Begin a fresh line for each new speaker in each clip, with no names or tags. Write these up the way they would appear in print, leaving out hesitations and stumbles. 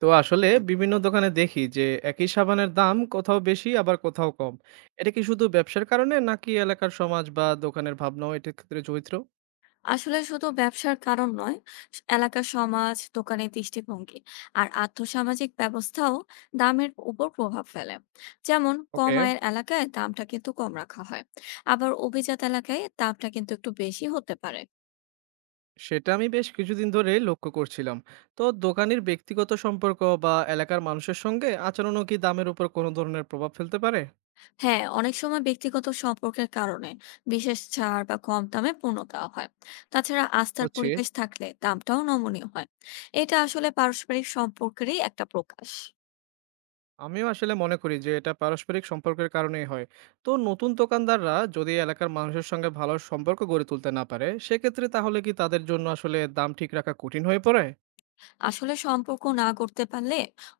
তো আসলে বিভিন্ন দোকানে দেখি যে একই সাবানের দাম কোথাও বেশি আবার কোথাও কম। এটা কি শুধু ব্যবসার কারণে নাকি এলাকার সমাজ বা দোকানের ভাবনাও এটা ক্ষেত্রে চরিত্র?
আসলে শুধু ব্যবসার কারণ নয়। এলাকার সমাজ, দোকানের দৃষ্টিভঙ্গি আর আর্থসামাজিক ব্যবস্থাও দামের উপর প্রভাব ফেলে। যেমন কম
ওকে,
আয়ের এলাকায় দামটা কিন্তু কম রাখা হয়, আবার অভিজাত এলাকায় দামটা কিন্তু একটু বেশি হতে পারে।
সেটা আমি বেশ কিছুদিন ধরে লক্ষ্য করছিলাম। তো দোকানের ব্যক্তিগত সম্পর্ক বা এলাকার মানুষের সঙ্গে আচরণও কি দামের উপর কোনো ধরনের প্রভাব ফেলতে পারে?
হ্যাঁ, অনেক সময় ব্যক্তিগত সম্পর্কের কারণে বিশেষ ছাড় বা কম দামে পণ্য দেওয়া হয়। তাছাড়া আস্থার
বুঝছি।
পরিবেশ থাকলে দামটাও নমনীয় হয়। এটা আসলে পারস্পরিক সম্পর্কেরই একটা প্রকাশ।
আমিও আসলে মনে করি যে এটা পারস্পরিক সম্পর্কের কারণেই হয়। তো নতুন দোকানদাররা যদি এলাকার মানুষের সঙ্গে ভালো সম্পর্ক গড়ে তুলতে না পারে সেক্ষেত্রে তাহলে কি তাদের জন্য আসলে দাম ঠিক রাখা কঠিন হয়ে পড়ে?
আসলে সম্পর্ক না করতে পারলে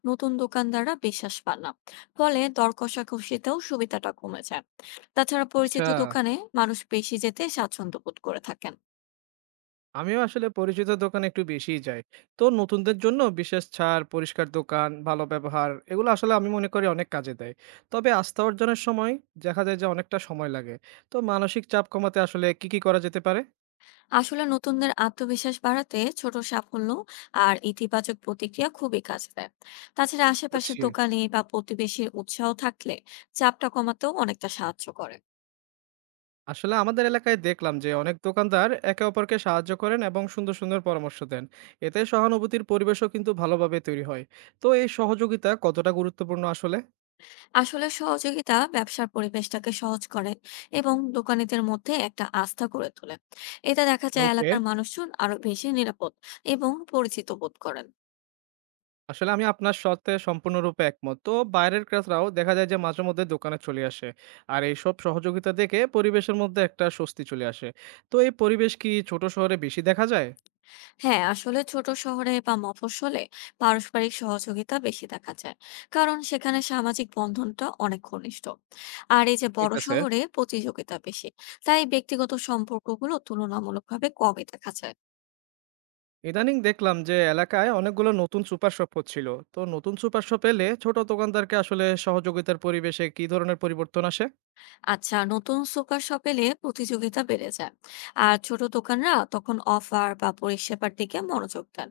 নতুন দোকানদাররা বিশ্বাস পান না, ফলে দর কষাকষিতেও সুবিধাটা কমে যায়। তাছাড়া
আচ্ছা,
পরিচিত দোকানে মানুষ বেশি যেতে স্বাচ্ছন্দ্য বোধ করে থাকেন।
আমিও আসলে পরিচিত দোকানে একটু বেশিই যাই। তো নতুনদের জন্য বিশেষ ছাড়, পরিষ্কার দোকান, ভালো ব্যবহার, এগুলো আসলে আমি মনে করি অনেক কাজে দেয়। তবে আস্থা অর্জনের সময় দেখা যায় যে অনেকটা সময় লাগে। তো মানসিক চাপ কমাতে আসলে কি কি করা যেতে পারে?
আসলে নতুনদের আত্মবিশ্বাস বাড়াতে ছোট সাফল্য আর ইতিবাচক প্রতিক্রিয়া খুবই কাজ দেয়। তাছাড়া আশেপাশের
বুঝছি।
দোকানে বা প্রতিবেশীর উৎসাহ থাকলে চাপটা কমাতেও অনেকটা সাহায্য করে।
আসলে আমাদের এলাকায় দেখলাম যে অনেক দোকানদার একে অপরকে সাহায্য করেন এবং সুন্দর সুন্দর পরামর্শ দেন। এতে সহানুভূতির পরিবেশও কিন্তু ভালোভাবে তৈরি হয়। তো এই সহযোগিতা কতটা গুরুত্বপূর্ণ আসলে?
আসলে সহযোগিতা ব্যবসার পরিবেশটাকে সহজ করে এবং দোকানীদের মধ্যে একটা আস্থা গড়ে তোলে। এতে দেখা যায়
ওকে।
এলাকার মানুষজন আরো বেশি নিরাপদ এবং পরিচিত বোধ করেন।
আসলে আমি আপনার সাথে সম্পূর্ণরূপে একমত। তো বাইরের ক্রেতারাও দেখা যায় যে মাঝে মধ্যে দোকানে চলে আসে। আর এইসব সহযোগিতা দেখে পরিবেশের মধ্যে একটা স্বস্তি চলে আসে। তো এই পরিবেশ কি ছোট শহরে বেশি দেখা যায়?
হ্যাঁ, আসলে ছোট শহরে বা মফস্বলে পারস্পরিক সহযোগিতা বেশি দেখা যায়, কারণ সেখানে সামাজিক বন্ধনটা অনেক ঘনিষ্ঠ। আর এই যে
ঠিক
বড়
আছে।
শহরে প্রতিযোগিতা বেশি, তাই ব্যক্তিগত সম্পর্কগুলো তুলনামূলকভাবে কমই দেখা যায়।
ইদানিং দেখলাম যে এলাকায় অনেকগুলো নতুন সুপার শপ হচ্ছিল। তো নতুন সুপার শপ এলে ছোট দোকানদারকে আসলে সহযোগিতার পরিবেশে কি ধরনের পরিবর্তন আসে?
আচ্ছা, নতুন সুপার শপ এলে প্রতিযোগিতা বেড়ে যায়, আর ছোট দোকানরা তখন অফার বা পরিষেবার দিকে মনোযোগ দেন।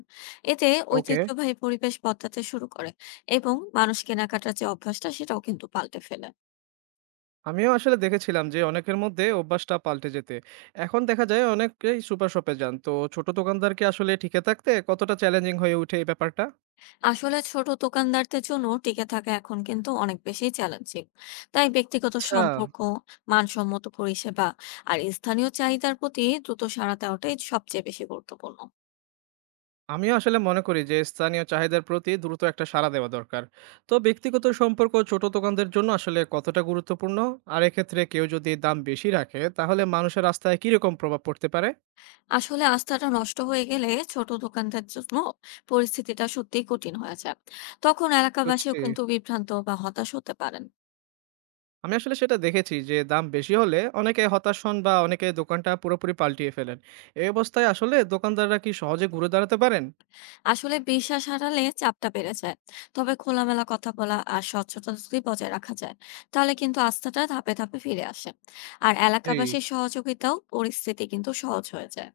এতে
ওকে।
ঐতিহ্যবাহী পরিবেশ বদলাতে শুরু করে এবং মানুষ কেনাকাটার যে অভ্যাসটা সেটাও কিন্তু পাল্টে ফেলে।
আমিও আসলে দেখেছিলাম যে অনেকের মধ্যে অভ্যাসটা পাল্টে যেতে। এখন দেখা যায় অনেকেই সুপার শপে যান। তো ছোট দোকানদারকে আসলে টিকে থাকতে কতটা চ্যালেঞ্জিং হয়ে উঠে এই ব্যাপারটা?
আসলে ছোট দোকানদারদের জন্য টিকে থাকা এখন কিন্তু অনেক বেশি চ্যালেঞ্জিং। তাই ব্যক্তিগত
আচ্ছা,
সম্পর্ক, মানসম্মত পরিষেবা আর স্থানীয় চাহিদার প্রতি দ্রুত সাড়া দেওয়াটাই সবচেয়ে বেশি গুরুত্বপূর্ণ।
আমিও আসলে মনে করি যে স্থানীয় চাহিদার প্রতি দ্রুত একটা সাড়া দেওয়া দরকার। তো ব্যক্তিগত সম্পর্ক ছোট দোকানদের জন্য আসলে কতটা গুরুত্বপূর্ণ? আর এক্ষেত্রে কেউ যদি দাম বেশি রাখে তাহলে মানুষের আস্থায় কিরকম প্রভাব পড়তে পারে?
আসলে আস্থাটা নষ্ট হয়ে গেলে ছোট দোকানদার জন্য পরিস্থিতিটা সত্যিই কঠিন হয়ে যায়। তখন এলাকাবাসীও
বুঝছি।
কিন্তু বিভ্রান্ত বা হতাশ হতে পারেন।
আমি আসলে সেটা দেখেছি যে দাম বেশি হলে অনেকে হতাশ হন বা অনেকে দোকানটা পুরোপুরি পাল্টিয়ে ফেলেন। এই অবস্থায় আসলে দোকানদাররা কি সহজে ঘুরে দাঁড়াতে পারেন?
আসলে বিশ্বাস হারালে চাপটা বেড়ে যায়। তবে খোলামেলা কথা বলা আর স্বচ্ছতা যদি বজায় রাখা যায়, তাহলে কিন্তু আস্থাটা ধাপে ধাপে ফিরে আসে। আর
জি,
এলাকাবাসীর সহযোগিতাও পরিস্থিতি কিন্তু সহজ হয়ে যায়।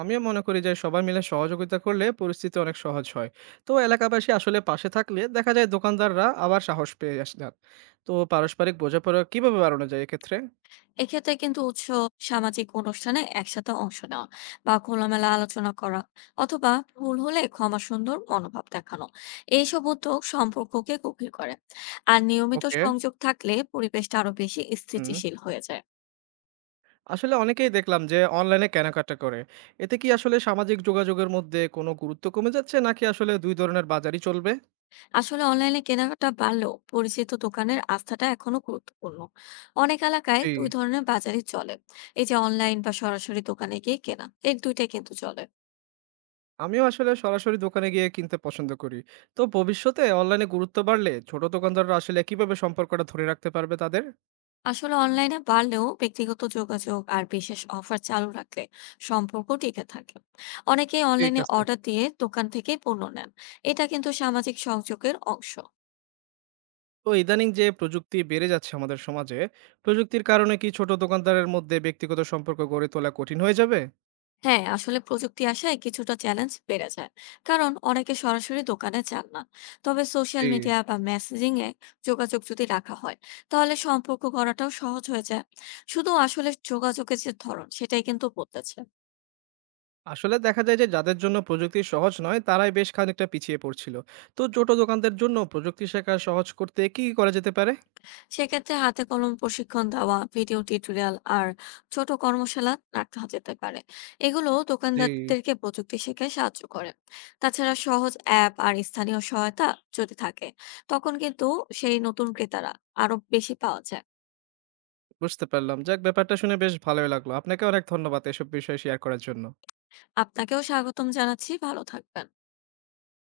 আমিও মনে করি যে সবাই মিলে সহযোগিতা করলে পরিস্থিতি অনেক সহজ হয়। তো এলাকাবাসী আসলে পাশে থাকলে দেখা যায় দোকানদাররা আবার সাহস পেয়ে আসেন। তো পারস্পরিক বোঝাপড়া কিভাবে বাড়ানো যায় এক্ষেত্রে?
এক্ষেত্রে কিন্তু উৎসব, সামাজিক অনুষ্ঠানে একসাথে অংশ নেওয়া, বা খোলামেলা আলোচনা করা, অথবা ভুল হলে ক্ষমা সুন্দর মনোভাব দেখানো, এইসব উদ্যোগ সম্পর্ককে গভীর করে। আর নিয়মিত
ওকে।
সংযোগ থাকলে পরিবেশটা আরো বেশি
হুম।
স্থিতিশীল হয়ে যায়।
আসলে অনেকেই দেখলাম যে অনলাইনে কেনাকাটা করে। এতে কি আসলে সামাজিক যোগাযোগের মধ্যে কোনো গুরুত্ব কমে যাচ্ছে নাকি আসলে দুই ধরনের বাজারই চলবে?
আসলে অনলাইনে কেনাকাটা বাড়লেও পরিচিত দোকানের আস্থাটা এখনো গুরুত্বপূর্ণ। অনেক এলাকায়
জি।
দুই ধরনের বাজারই চলে। এই যে অনলাইন বা সরাসরি দোকানে গিয়ে কেনা, এই দুইটাই কিন্তু চলে।
আমিও আসলে সরাসরি দোকানে গিয়ে কিনতে পছন্দ করি। তো ভবিষ্যতে অনলাইনে গুরুত্ব বাড়লে ছোট দোকানদাররা আসলে কিভাবে সম্পর্কটা ধরে রাখতে পারবে তাদের?
আসলে অনলাইনে বাড়লেও ব্যক্তিগত যোগাযোগ আর বিশেষ অফার চালু রাখলে সম্পর্ক টিকে থাকে। অনেকেই
ঠিক
অনলাইনে
আছে।
অর্ডার দিয়ে দোকান থেকে পণ্য নেন। এটা কিন্তু সামাজিক সংযোগের অংশ।
তো ইদানিং যে প্রযুক্তি বেড়ে যাচ্ছে আমাদের সমাজে, প্রযুক্তির কারণে কি ছোট দোকানদারের মধ্যে ব্যক্তিগত সম্পর্ক গড়ে তোলা কঠিন হয়ে যাবে?
হ্যাঁ, আসলে প্রযুক্তি আসায় কিছুটা চ্যালেঞ্জ বেড়ে যায়, কারণ অনেকে সরাসরি দোকানে যান না। তবে
জি।
সোশ্যাল মিডিয়া বা মেসেজিং এ যোগাযোগ যদি রাখা হয়, তাহলে সম্পর্ক গড়াটাও সহজ হয়ে যায়। শুধু আসলে যোগাযোগের যে ধরন সেটাই কিন্তু বদলেছে।
আসলে দেখা যায় যে যাদের জন্য প্রযুক্তি সহজ নয়, তারাই বেশ খানিকটা পিছিয়ে পড়ছিল। তো ছোট দোকানদের জন্য প্রযুক্তি শেখা সহজ করতে কি, কি করা যেতে পারে?
সেক্ষেত্রে হাতে কলম প্রশিক্ষণ দেওয়া, ভিডিও টিউটোরিয়াল আর ছোট কর্মশালা রাখা যেতে পারে। এগুলো
জি।
দোকানদারদেরকে প্রযুক্তি শেখায় সাহায্য করে। তাছাড়া সহজ অ্যাপ আর স্থানীয় সহায়তা যদি থাকে, তখন কিন্তু সেই নতুন ক্রেতারা আরো বেশি পাওয়া যায়।
বুঝতে পারলাম। যাক ব্যাপারটা শুনে বেশ ভালোই লাগলো। আপনাকে অনেক ধন্যবাদ এসব বিষয় শেয়ার করার জন্য।
আপনাকেও স্বাগতম জানাচ্ছি। ভালো থাকবেন।